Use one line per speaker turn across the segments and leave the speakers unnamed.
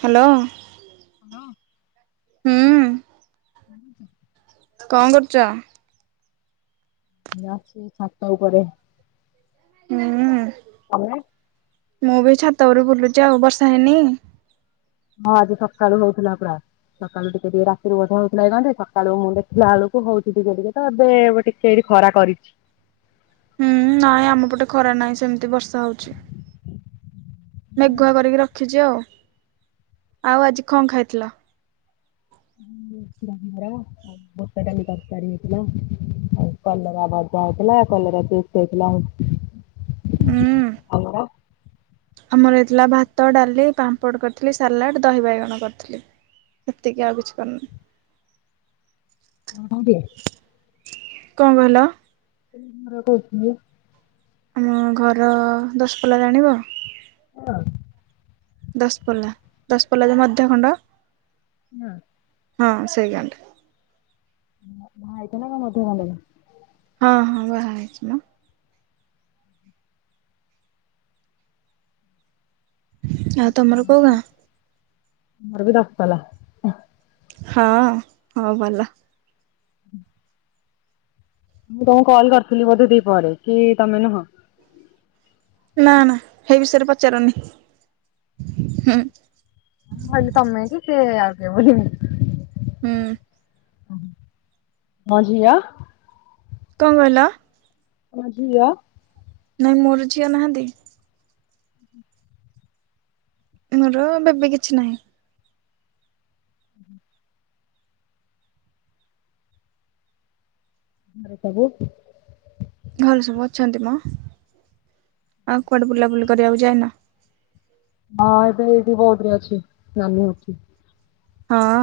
Hello.
Hello.
ହୁଁ। କଣ କରୁଚ?
[inaudible] ଛାତ ଉପରେ।
ହୁଁ ଉଁ।
ତମେ
ମୁଁ ବି ଛାତ ଉପରେ ବୁଲୁଚି ଆଉ ବର୍ଷା ହେଇନି?
ହଁ ଆଜି ସକାଳୁ ହଉଥିଲା ପୁରା। ସକାଳୁ ଟିକେ ଟିକେ ରାତିରୁ ବୋଧେ ହଉଥିଲାକି କଣ ଯେ ସକାଳୁ ମୁଁ ଦେଖୀଲା ବେଳକୁ ହଉଚି ଟିକେ ଟିକେ ତ ଏବେ ବେ ଟିକେ ସେଇଠି ଖରା କରିଛି।
ହୁଁ, ନାଇଁ ଆମ ପଟେ ଖରା ନାହିଁ ସେମିତି ବର୍ଷା ଯାଉଛି ମେଘୁଆ କରିକି ରଖିଛି ଆଉ। ଆଉ ଆଜି କଣ ଖାଇଥିଲ?
ହ ମାର [unintelligible] ଭଷ ଟା ବି [unintelligible] ତରକାରୀ ହେଇଥିଲା। ଆଉ କଲରା ଭଜା ହେଇଥିଲା। କଲରା ଚିପ୍ସ ହେଇଥିଲା। ହଉ କ [unintelligible]
ହୁଁ
ତମର?
ଆମର ହେଇଥିଲା ଭାତ, ଡାଲି, ପାମ୍ପଡ଼ କରିଥିଲି। ସାଲାଡ଼, ଦହି ବାଇଗଣ କରିଥିଲି। ହେତିକି ଆଉ କିଛି କ
ହବଆ [unintelligible]
କଣ କହିଲ?
କେମିତି ଘର କଇଥିଲେ?
ଆମ ଘର ଦଶପଲା ଜାଣିବ?
ହଁ‌।
ଦଶପଲ୍ଲା। ଦଶପଲ୍ଲା ଯେ ମଧ୍ୟ ଖଣ୍ଡ
ନାଁ
ହଁ, ସେଇ ଗାଁ ଟା।
ଭାଇତ ନା [unintelligible]
ହଁ, ହଁ। ବାହା ହେଇଚି ମ। ଆଉ ତମର କୋଉ ଗାଁ?
ଆମର ବି ଦଶପଲ୍ଲା।
ହଁ, ହଁ ଭଲ।
ମୁଁ ତମକୁ କଲ୍ କରିଥିଲି ବୋଧେ ଦି ପହରେ, କି ତମେ ନୁହଁ?
ନାଁ, ନାଁ ସେଇ ବିଷୟରେ ପଚାରନି? ହୁଁ।
ମୁଁ ଭାବିଲି ତମେ କି ସେ ଆଉ କିଏ, ବୁଝିଲେ?
ହୁଁ।
ହୁଁ ହୁଁ, ମୋ ଝିଅ
କଣ କହିଲ?
କୁଅ ଝିଅ?
ନାଇଁ, ମୋର ଝିଅ ନାହାନ୍ତି। ମୋର ବେବି କିଛି ନାହିଁ।
[unintelligible]
ଘରେ ସବୁ ଅଛନ୍ତି ମ, ଆଉ କୁଆଡ଼େ ବୁଲାବୁଲି କରିବାକୁ ଯାଇନ?
ହଁ, ଏବେ ଏଇଠି ବୌଧରେ ଅଛି, ନାନୀ ଘରଠି।
ହଁଅଁ,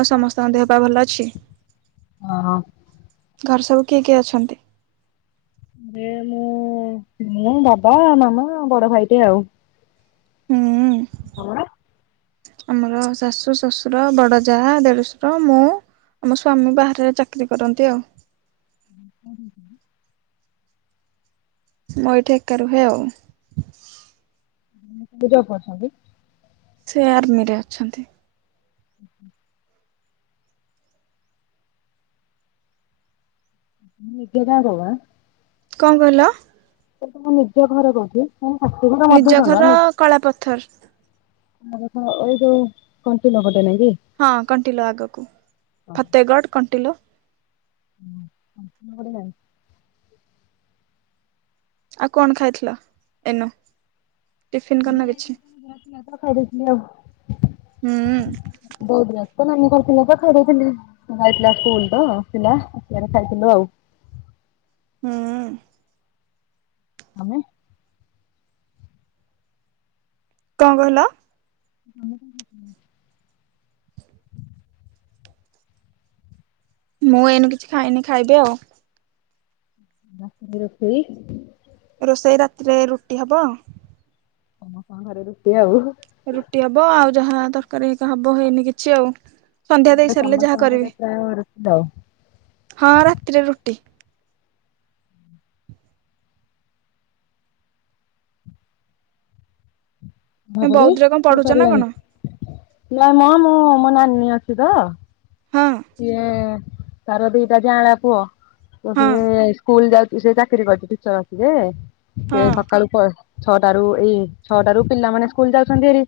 ଆଉ ସମସ୍ତଙ୍କ ଦେହ ପା ଭଲ ଅଛି?
ଅ ହଉ।
ଘରେ ସବୁ କିଏ କିଏ ଅଛନ୍ତି?
ଏବେ ମୁଁ- ମୁଁ, ବାବା, ମାମା, ବଡ ଭାଇଟେ ଆଉ।
ହୁଁ ଉଁ।
ତମର
ଆମର ଶାଶୁ, ଶ୍ୱଶୁର, ବଡ ଯା, ଦେଡ଼ୁଶୁର, ମୁଁ ଆ ମୋ ସ୍ଵାମୀ ବାହାରେ ଚାକିରି କରନ୍ତି ଆଉ।
[unintelligible]
ମୁଁ ଏଇଠି ଏକା ରୁହେ ଆଉ।
ସ୍ୱାମୀ କଣ ଜବ କରିଚନ୍ତି?
ସେ ଆର୍ମିରେ ଅଛନ୍ତି।
ହୁଁ ହୁଁ। ନିଜ ଗାଁ, କୋଉ ଗାଁ?
କଣ କହିଲ?
କିନ୍ତୁ ମୋ ନିଜ ଘର କଉଠି ହାତୀ ଘର
ନିଜ
ମଧ୍ୟ
ଘର
ଖଣ୍ଡ
କଳା ପଥର
ତମ ଘର ତ ଏଇ ଯଉ କଣ୍ଟିଲୋ ପଟେ, ନାଇଁକି?
ହଁ କଣ୍ଟିଲୋ ଆଗକୁ, ଫତେଗଡ କଣ୍ଟିଲୋ।
ହୁଁ, କଣ୍ଟିଲୋ ପଟେ ଜାଣି [unintelligible]
ଆଉ କଣ ଖାଇଥିଲ ଏନ, ଟିଫିିନ କରିନ କିଛି?
ଭାତଫାତ ଖାଇ ଦେଇଥିଲି ଆଉ।
ହୁଁ।
ବୋଉ [unintelligible] ତ ନମି କରିଥିଲା ତ ଖାଇଦେଇଥିଲି। ଉଁ ଯାଇଥିଲା ସ୍କୁଲ ତ ଆସିଲା ଆସିଲାରୁ ଖାଇଥିଲୁ ଆଉ।
ହୁଁ।
ଆମେ
କଁ କହିଲ?
[inaudible] ଆମୁକୁ
ମୁଁ ଏଇନୁ କିଛି ଖାଇନି ଖାଇବି ଆଉ।
ରାତିକି ରଖିବି।
ରୋଷେଇ ରାତିରେ ରୁଟି ହବ।
ସମସ୍ତଙ୍କ ଘରେ ରୁଟି ହବୁହୁ।
ରୁଟି ହବ ଆଉ ଯାହା ତରକାରୀ ହେଇକା ହବ ହେଇନି କିଛି ଆଉ। ସନ୍ଧ୍ୟା ଦେଇ
ଏବେ
ସାରିଲେ ଯାହା
ସମସ୍ତଙ୍କ
କରିବି
ଘରେ ପ୍ରାୟ ରୁଟି ଆଉ।
ହଁ ରାତିରେ ରୁଟି।
[unintelligible]
ବୌଦ୍ଧରେ କଣ
କି
ପଢୁଛ ନା କଣ?
ସରିଲାଣି ନାଇଁ ମ ମୋ ମୋ ନାନୀ ଅଛି ତ
ହଁ।
ସିଏ ତାର ଦିଟା ଜାଆଁଳା ପୁଅ ତ
ହଁ
ସିଏ ସ୍କୁଲ ଯାଉ ତୁ ସେଇ ଚାକିରି କରିଛି ଟିଚର୍ ଅଛି ଯେ ସିଏ
ହଁ
ସକାଳୁ ଛଅ ଛଅଟାରୁ ଏଇ ଛଅଟାରୁ ପିଲାମାନେ ସ୍କୁଲ ଯାଉଛନ୍ତି ହେରି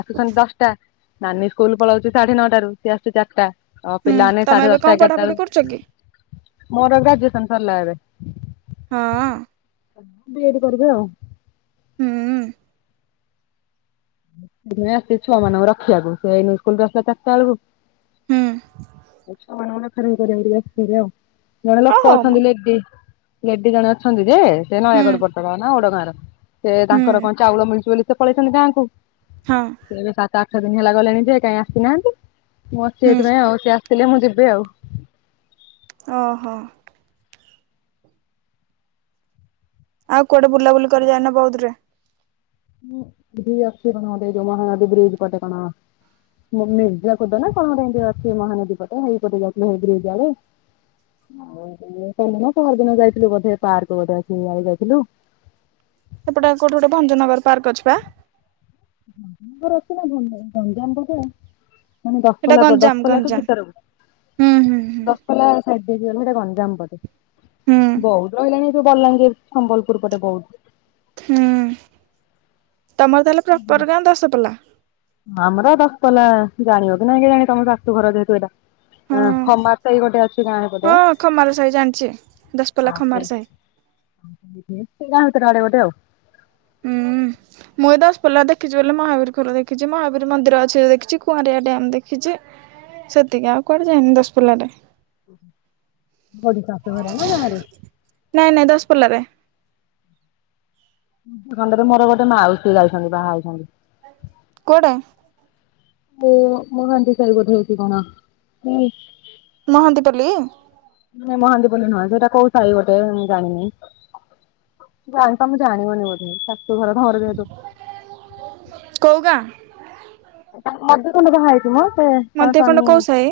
ଆସୁଛନ୍ତି ଦଶଟା। ନାନୀ ସ୍କୁଲ ପଳାଉଛି ସାଢେ ନଅଟାରୁ ସିଏ ଆସୁଚି ଚାରିଟା ଅ
ହୁଁ
ପିଲାମାନେ
ତମେ
ସାଢେ
ଏବେ କଣ
ଦଶଟା ଏଗାରଟା
ପଢାପଢି କରୁଛ କି?
ବେଳୁ ମୋର ଗ୍ରାଜୁଏସନ୍ ସରିଲା ଏବେ।
ହଁ।
ବି ଏଡ୍ କରିବି ଆଉ।
ହୁଁ।
ମୁଁ ସେଇଥିପାଇଁ ଆସିଚି ଛୁଆମାନଙ୍କୁ ରଖିଆକୁ ସିଏ ଏଇନେ ସ୍କୁଲରୁ ଆସିଲା ଚାରିଟା ବେଳୁକୁ
ହୁଁ
ଆଉ ଛୁଆମାନଙ୍କ ପାଖେରେ [unintelligible] ଜଣେ
ଓ
ଲୋକ
ହଉ ମ
ଅଛନ୍ତି ଲେଡି ଲେଡି ଜଣେ ଅଛନ୍ତି ଯେ ସେ
ହୁଁ
ନୟାଗଡ ପଟର ନୟାଗଡ ଗାଁର। ସେ ତାଙ୍କର
ହୁଁ
କଁ ଚାଉଳ ମିଳୁଛି ବୋଲି ସେ ପଳେଇଛନ୍ତି ଗାଁକୁ।
ହଁ।
ସିଏ ଏବେ ସାତ ଆଠ ଦିନ ହେଲା ଗଲେଣି ଯେ କାଇଁ ଆସିନାହାନ୍ତି ମୁଁ ଅଛି
ହୁଁ
ଏଇଥିପାଇଁ ଆଉ ସିଏ ଆସିଲେ ମୁଁ ଯିବି ଆଉ।
ଓହୋ। ଆଉ କୁଆଡେ ବୁଲା ବୁଲି କରି ଯାଇନ ବୌଦରେ।
ହୁଁ ଏଇଠି ଅଛି କଣ [unintelligible] ମହାନଦୀ ବ୍ରିଜ ପଟେ କଣ ମି ମିର୍ଜାକୁଦ ନା କଣ ଗୋଟେ ଇନ୍ତି ଅଛି ମହାନଦୀ ପଟେ ହେଇପଟେ ଯାଇଥିଲୁ ହେଇ ବ୍ରିଟିଶ ଆଡେ। ଆଉ [inaudible] [unintelligible] ପହରଦିନ ଯାଇଥିଲୁ ବୋଧେ ପାର୍କ ଗୋଟେ ଅଛି ବୋଧେ ଆମେ ଯାଇଥିଲୁ।
ସେପଟେ ଆ କୋଉଠି ଗୋଟେ ଭଞ୍ଜନଗର ପାର୍କ ଅଛି ପା।
ଭଞ୍ଜନଗର ଅଛି ନା [inaudible] ଗଞ୍ଜାମ ପଟେ। ମାନେ
ସେଇଟା
ଦଶପଲାଫୁ
ଗଞ୍ଜାମ
ଦଶପଲାଠୁ
ଗଞ୍ଜାମ। ହୁଁ ହୁଁ
ଭିତରକୁ
ହୁଁ।
ଦଶ୍ ପଲା ସବଡିଭିଜନ ସେଟା ଗଞ୍ଜାମ ପଟେ
ହୁଁ
ବହୁଦ୍ ରହିଲାଣି ସେ ବଲାଙ୍ଗୀର ସମ୍ବଲପୁର ପଟେ ବୌଦ୍।
ହୁଁ ତମର ତାହେଲେ ପ୍ରପର୍ ଗାଁ ଦଶପଲା।
ଆମର ଦଶପଲା ଜାଣିବ କି ନାଇଁ କେଜାଣି ତମ ଶାଶୁ ଘର ଯେହେତୁ ଏଟା।
ହଁ
ଆଁ ଖମାର ସାହି ଗୋଟେ ଅଛି ଗାଁ
ହଁ
ପଟେ
ଖମାର ସାହି ଜାଣିଛି ଦଶପଲ୍ଲା
ଆଉ
ଖମାର
ସେ
ସାହି
ଆଉ ସେ ସେଇ ସେଇ ଗାଁ ଉତ୍ତରା ଗୋଟେ ଆଉ।
ହୁଁ। ମୁଁ ଏ ଦଶପଲା ଦେଖିଛି ବୋଲେ ମହାବୀର ଖୋଲ ଦେଖିଛି ମହାବୀର ମନ୍ଦିର ଅଛି ଦେଖିଛି କୁଆଁରିଆଡ୍ୟାମ୍ ଦେଖିଛି। ସେତିକି ଆଉ କୁଆଡେ ଯାଇନି ଦଶପଲ୍ଲାରେ।
[unintelligible]
ନାଇଁ ନାଇଁ ଦଶପଲ୍ଲାରେ।
ସେ ଖଣ୍ଡରେ ମୋର ଗୋଟେ ମାଉସୀ ଯାଇଛନ୍ତି। ବାହା ହେଇଛନ୍ତି।
କୋଡେ
[unintelligible]
ମହାନ୍ତି ପଲି?
ନାଇ ମହାନ୍ତିପଲ୍ଲୀ ନୁହଁ ସେଇଟା କୋଉ ସାହି ଗୋଟେ ମୁଁ ଜାଣିନି। ଜାଣି ତମେ ଜାଣିବନି ବୋଧେ ଶାଶୁଘର ଘର ଯେହେତୁ।
କୋଉ ଗାଁ?
ମଧୁଖୁଣ୍ଡୁ ବାହା ହେଇଚି ମ ସେ ତା
ମଧ୍ୟ ଖଣ୍ଡ
ସ୍ଵାମୀ
କୋଉ ସାହି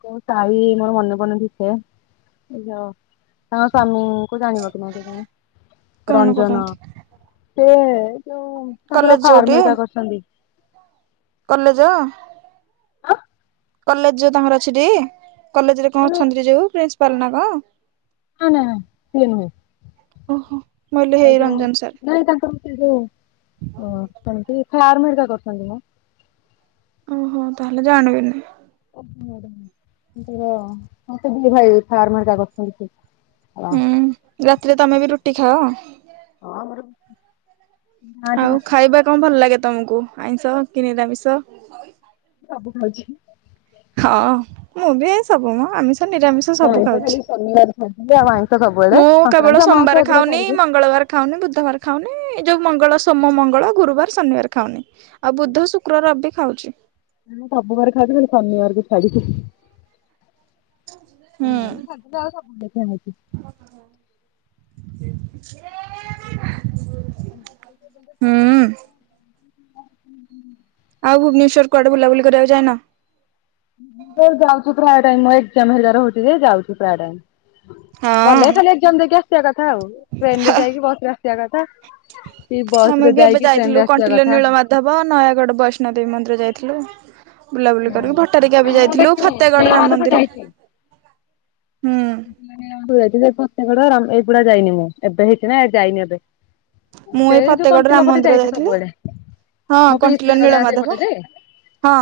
କୋଉ ସାହି ମୋର ମନେ ପଡୁନି ଠିକ୍ ସେ, [unintelligible] ତାଙ୍କ ସ୍ଵାମୀ କୁ ଜାଣିବ କି ନାଇ କେଜାଣି
କଣ
ରଞ୍ଜନ।
କରନ୍ତି
ସେ ଯୋଉ ତାଙ୍କର
କଲେଜ
ଫାର୍ମ
ଯୋଉଠି
ହେରିକା କରିଚନ୍ତି।
କଲେଜ? କଲେଜ ଯୋଉ ତାଙ୍କର ଅଛି ଟି? କଲେଜରେ କଣ
ମାନେ
ଅଛନ୍ତି ଯୋଉ ପ୍ରିନ୍ସିପାଲ ନା କଁ?
ନା ନା ସିଏ ନୁହେଁ
ଓହୋ ମୁଁ କହିଲି
ଏଇ
ହେଇ
ଯୋଉ
ରଞ୍ଜନ ସାର୍।
ନାଇଁ ତାଙ୍କର ସେ ଯୋଉ ଅ ସେମିତି ଫାର୍ମ ହେରିକା କରିଚନ୍ତି ମ।
ଓହୋ ତାହେଲେ ଜାଣିବିନି।
[unintelligible] ଦି ଭାଇ ଫାର୍ମ ହେରିକା କରିଚନ୍ତି ସେ।
ହୁଁ
[unintelligible]
ରାତିରେ ତମେ ବି ରୁଟି ଖାଅ?
ହଁ ଆମର ଗାଁଠି
ଆଉ
ଭାତ
ଖାଇବା କଣ ଭଲ ଲାଗେ ତମୁକୁ ଆଇଷ କି ନିରାମିଷ?
ସବୁ ଖାଉଛି।
ହଁ ମୁଁ ବି ଏ ସବୁ ମ ଆମିଷ ନିରାମିଷ ସବୁ
ଆଇଁଷ ଖାଲି ଶନିବାର ଖାଉଥିଲି ଆଉ
ଖାଉଛି।
ଆଇଁଷ ସବୁବେଳେ
ମୁଁ କେବଳ
ସଂକ୍ରାନ୍ତି ଅମାବାସ୍ୟା
ସୋମବାର
ଏଗୁଡା
ଖାଉନି
ଛାଡିକି।
ମଙ୍ଗଳବାର ଖାଉନି ବୁଧବାର ଖାଉନି ଏ ଯୋଉ ମଙ୍ଗଳ ସୋମ ମଙ୍ଗଳ ଗୁରୁବାର ଶନିବାର ଖାଉନି। ଆଉ ବୁଧ ଶୁକ୍ର ରବି ଖାଉଚି।
ମୁଁ ସବୁ ବାର ଖାଉଚି ଖାଲି ଶନିବାରକୁ ଛାଡିକି।
ହୁଁ
[unintelligible]
[unintelligible] ହୁଁ।
[inaudible]
ଆଉ ଭୁବନେଶ୍ୱର କୁଆଡେ ବୁଲାବୁଲି କରିଆକୁ ଯାଇନ?
ଯାଉଚୁ ପ୍ରାୟ ଟାଇମ ଏକଜାମ୍ ହେରିକା ରହୁଛି ଯେ ଯାଉଚୁ ପ୍ରାୟ ଟାଇମ ଗଲେ
ହଁ।
ଖାଲି ଏ ଏକଜାମ ଦେଇକି ଆସିଆ କଥା ଆଉ ଟ୍ରେନ୍ ରେ ଯାଇକି ବସ୍ ରେ ଆସିଆ କଥା। କି ବସ
ଆମେ
ରେ
ବି ଏବେ
ଯାଇକି ଟ୍ରେନ ରେ
ଯାଇଥିଲୁ
ଆସିବା
କଣ୍ଟିଲ
କଥା।
ନୀଳମାଧବ ନୟାଗଡ଼ ବୈଷ୍ଣୋଦେବୀ ମନ୍ଦିର ଯାଇଥିଲୁ। ବୁଲାବୁଲି କରିକି ଭଟାରିକା ବି
ମୁଁ
ଯାଇଥିଲୁ
ଦେଖିନି
ଫତେଗଡ ରାମ
ନୀଳମାଧବ
ମନ୍ଦିର
ଯାଇଛି
ହୁଁ।
[unintelligible] ଫତେଗଡ ରାମ ଏଗୁଡା ଯାଇନି ମୁଁ ଏବେ ହେଇଛି ନା ଯାଇନି ଏବେ।
ମୁଁ ଏଇ
ସେଇ ଯୋଉ
ଫତେଗଡ଼
କଣ୍ଟିଲ
ରାମ
ପଟେ
ମନ୍ଦିର
ଯାଇଚି
ଯାଇଥିଲି
ସବୁଆଡେ
ହଁ
ମୋ
କଣ୍ଟିଲ
ପିଇସୀ ଘର ଗାଁ
ନୀଳମାଧବ
ସେଇପଟେ ଯେ।
ହଁ।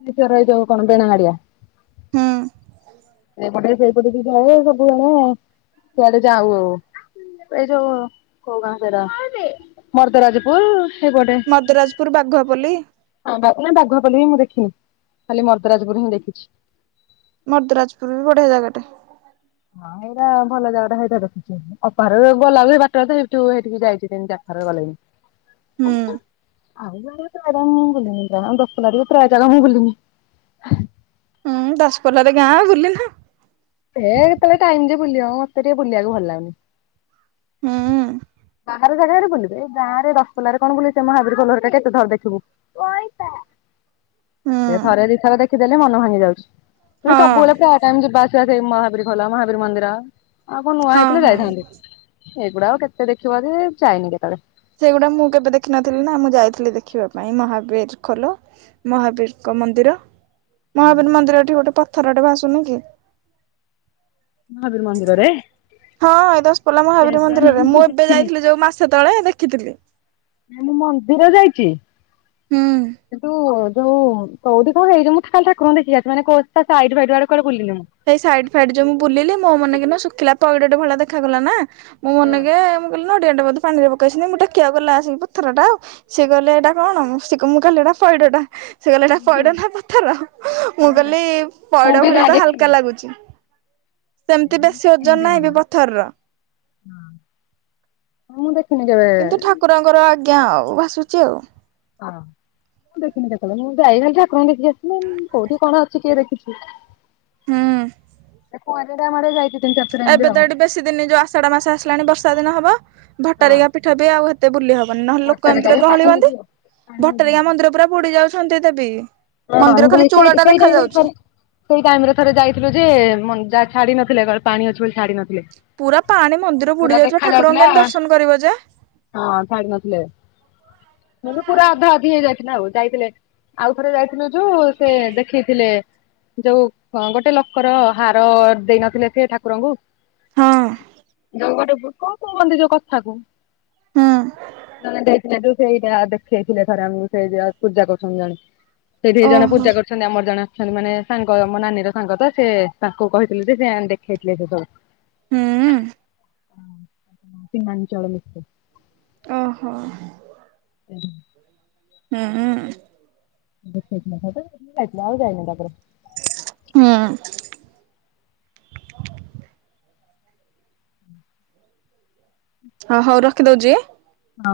[unintelligible] ଯୋଉ କଣ ବେଣାଗାଡିଆ?
ହୁଁ।
ସେଇପଟେ ସେଇପଟକୁ ଯାଏ ସବୁବେଳେ ଆଉ ସେଆଡେ ଯାଉ ଆଉ। ଏଇ ଯୋଉ କୋଉ ଗାଁ ସେରା ମର୍ଦରାଜପୁର। ସେପଟେ
ମର୍ଦରାଜପୁର ବାଘୁଆପଲ୍ଲୀ।
[unintelligible] ବାଘୁଆପଲ୍ଲୀ ବି ମୁଁ ଦେଖିନି ଖାଲି ମର୍ଦରାଜପୁୁର ହିଁ ଦେଖିଚି।
ମର୍ଦରାଜପୁର ବି ବଢିଆ ଜାଗାଟେ।
ହଁ ଏଇରା ଭଲ ଜାଗାଟା ସେଇଟା ଦେଖିଚି। ଅପା ହରକୁ ଗଲା ବେଳେ ବାଟରେ ତ ଗୁପଚୁପ ଖାଇକି ସେଇଠିକି ଯାଇଥିନି ତିନି ଚାର ଥର ଗଲେଣିି।
ହୁଁ
ଆଉ ଯୁଆଡେ ପ୍ରାଏ ଯାଗା ମୁଁ ବୁଲିକି ପ୍ରାଏ ଦଶପଲ୍ଲା ରେ ପ୍ରାଏ ଜାଗା ମୁଁ ବୁଲିନି।
ହୁଁ ଦଶପଲ୍ଲ ରେ ଗାଁ ବୁଲିଲା।
ହେ କେତେବେଳେ ଟାଇମ ଯେ ବୁିଲିବା ମତେ ଟିକେ ବୁଲିଆକୁ ଭଲ ଲାଗୁନି।
ହୁଁ
ବାହାର ଜାଗାଆଡେ ବୁଲିବେ ଏ ଗାଁ ରେ ଦଶପଲ୍ଲା ରେ କଣ ବୁଲିତେ ସେ ମହାବୀର ଖୋଲ ଘରିକା କେତେଥର ଦେଖିବୁ। [inaudible] ସେ ଥରେ ଦି ଥର ଦେଖିଦେଲେ ମନ ଭାଙ୍ଗି ଯାଉଛି ତୁମେ
ହଁ
ସବୁବେଳେ ପ୍ରାଏ ଟାଇମ୍ ଯିବା ଆ ସେଟା ସେଇ ମହାବୀର ଖୋଲ ମହାବୀର ମନ୍ଦିର ଆଉ କଣ ନୂଆ
ହଁ
ହେଇଥିଲେ
ହଁ।
ଯାଇଥାନ୍ତି। ଏଗୁଡାକ କେତେ ଦେଖିବ ଯେ ଚାଇନି କେତେବଳେ।
ସେଗୁଡା ମୁଁ କେବେ ଦେଖିନଥିଲି ନା ମୁଁ ଯାଇଥିଲି ଦେଖିବା ପାଇଁ ମହାବୀର ଖୋଲ। ମହାବୀରଙ୍କ ମନ୍ଦିର ମହାବୀର ମନ୍ଦିର ଠି ଗୋଟେ ପଥରଟେ ଭାସୁନି କି?
ମହାବୀର ମନ୍ଦିରରେ
ହଁ ଏ ଦଶପଲ୍ଲା ମହାବୀର
କେଜାଣି
ମନ୍ଦିରେରେ ମୁଁ ଏବେ
ଦେଖିନି
ଯାଇଥିଲି ଯୋଉ ମାସେ ତଳେ ଦେଖିଥିଲି।
ନା ମୁଁ ମନ୍ଦିର ଯାଇଚି।
ହୁଁ
କିନ୍ତୁ ଯୋଉ କଉଠି କଣ ହେଇଚି ମୁଁ ଖାଲି ଠାକୁରଙ୍କୁ ଦେଖିକି ଆସେ ମାନେ କଉ ତା ସାଇଟ ଫାଇଟ ଆଡେ କୁଆଡେ ବୁଲିନି ମୁଁ।
ସେଇ ସାଇଟ୍ ଫାଇଟ୍ ଯୋଉ ମୁଁ ବୁଲିଲି ମୋ ମନେ କିନା ଶୁଖିଲା ପଇଡ ଟେ ଭଳିଆ ଦେଖାଗଲା ନା। ମୋ
ହଁ
ମନେକେ ମୁଁ କଇଲି ନଡିଆ ଟେ ବୋଧେ ପାଣିରେ ପକାଇଛି ନାଇଁ ମୁଁ ଟେକିଆକୁ ଗଲା ଆସିକି ପଥର ଟା ଆଉ। ସିଏ କଇଲେ ଏଇଟା କଣ? ମୁଁ ସେ କ ମୁଁ କଇଲି ଏଟା ପଇଡଟା। ସେ କଇଲେ ଏଟା ପଇଡ଼ ନା ପଥର ମୁଁ କଇଲି
ମୁଁ
ପଇଡ଼
ବି
ଭଳିଆ
ନା
ତ ହାଲ
ଦେଖିନି।
ଲାଗୁଚି ସେମତି ବେଶୀ ଓଜନ ନାହିଁ ବି ପଥରର।
ମୁଁ ଦେଖିନି କେବେ
କୁରଙ୍କର ଆଜ୍ଞା ଆଉ ଭାସୁଚି ଆଉ।
ହଁ ମୁ ଦେଖିନି କେତେବଳେ ମୁଁ ଯାଇ ଖାଲି ଠାକୁରଙ୍କୁ ଦେଖିକି ଆସିଲି କୋଉଠି କଣ ଅଛି କିଏ ଦେଖି ଖିଚି
ହୁଁ
ପରିଡାମାଡ ଯାଇଥିଲ
ଏବେ ତ ଏଠି ବେଶୀ ଦିନି ଯୋଉ ଆଷାଢ ମାସ ଆସିଲାଣି ବର୍ଷା ଦିନ ହବ ଭଟାରି ଗାଁ ପୀଠ ବି ଆଉ ଏ ଏତେ ବୁଲି ହବନି ନହେଲେ ଲୋକ ଏମିତିରେ ଗହଳି ହୁଅନ୍ତି। ଭଟାରୀ ଗାଁ ମନ୍ଦିର ପୁରା ବୁଡି ଯାଉଛନ୍ତି ଦେବି।
ହଁ ବି ସେଇ ଟି ସେଇ ଟାଇମ୍ ରେ ଥରେ ସେଇ ଟାଇମ୍ ରେ ଥରେ ଯାଇଥିଲୁ ଯେ ମନ ଯା ଛାଡି ନଥିଲେ ଗଇଲେ ପାଣି ଅଛି ବୋଲି ଛାଡି ନ
ପୁରା ପାଣି ମନ୍ଦିର ବୁଡି ଯାଉଛି ଵା ଠାକୁରଙ୍କୁ
ଯାଉଥିଲା
କେମିତି
ହଁ
ଦର୍ଶନ କରିବ ଯେ।
ମାନେ ପୁରା ଅଧା ଅଧି ହେଇଯାଇଥିଲା ଆଉ ଯାଇଥିଲେ ଆଉ ଥରେ ଯାଇଥିନୁ ଯୋଉ ସେ ଦେଖେଇଥିଲେ ଯୋଉ ଅଁ ଗୋଟେ ଲୋକର ହାର ଦେଇନଥିଲେ ସେ ଠାକୁରଙ୍କୁ
ହଁ
ଯୋଉ ଗୋଟେ ବୁ କଁ କୁହନ୍ତି ଯୋଉ କଥାକୁ।
ହୁଁ
ତମେ ଯାଇଥିଲ ଯୋଉ ସେଇଟା ଦେଖେଇ ଥିଲେ ଥରେ ଆମକୁ ସେ ଯିଏ ଅଛ ପୂଜା କରୁଛନ୍ତିୁ ଜଣେ ସେଇଠି ଜଣେ
ଓହୋ
ପୂଜା କରୁ ଛନ୍ତି ଆମର ଜଣେ ଅଛନ୍ତି ମାନେ ସାଙ୍ଗ ମୋ ନାନୀ ର ସାଙ୍ଗ ତ ସେ ତାଙ୍କୁ କହିଥିଲେ ଯେ ସିଏ ଆଣିକି ଦେଖେଇଥିଲେ ସେ ସବୁ।
ହୁଁ ଉଁ।
[unintelligible]
ଓ ହୋ।
[unintelligible]
ହୁଁଁ ଉଁ।
ଦେଖା ହେଇଥିଲା [unintelligible] ଆଉ ଜାଇନି ତା ପରେ।
ହୁଁ। ହଁ ହଉ ରଖିଦଉଚି।
ହଁ।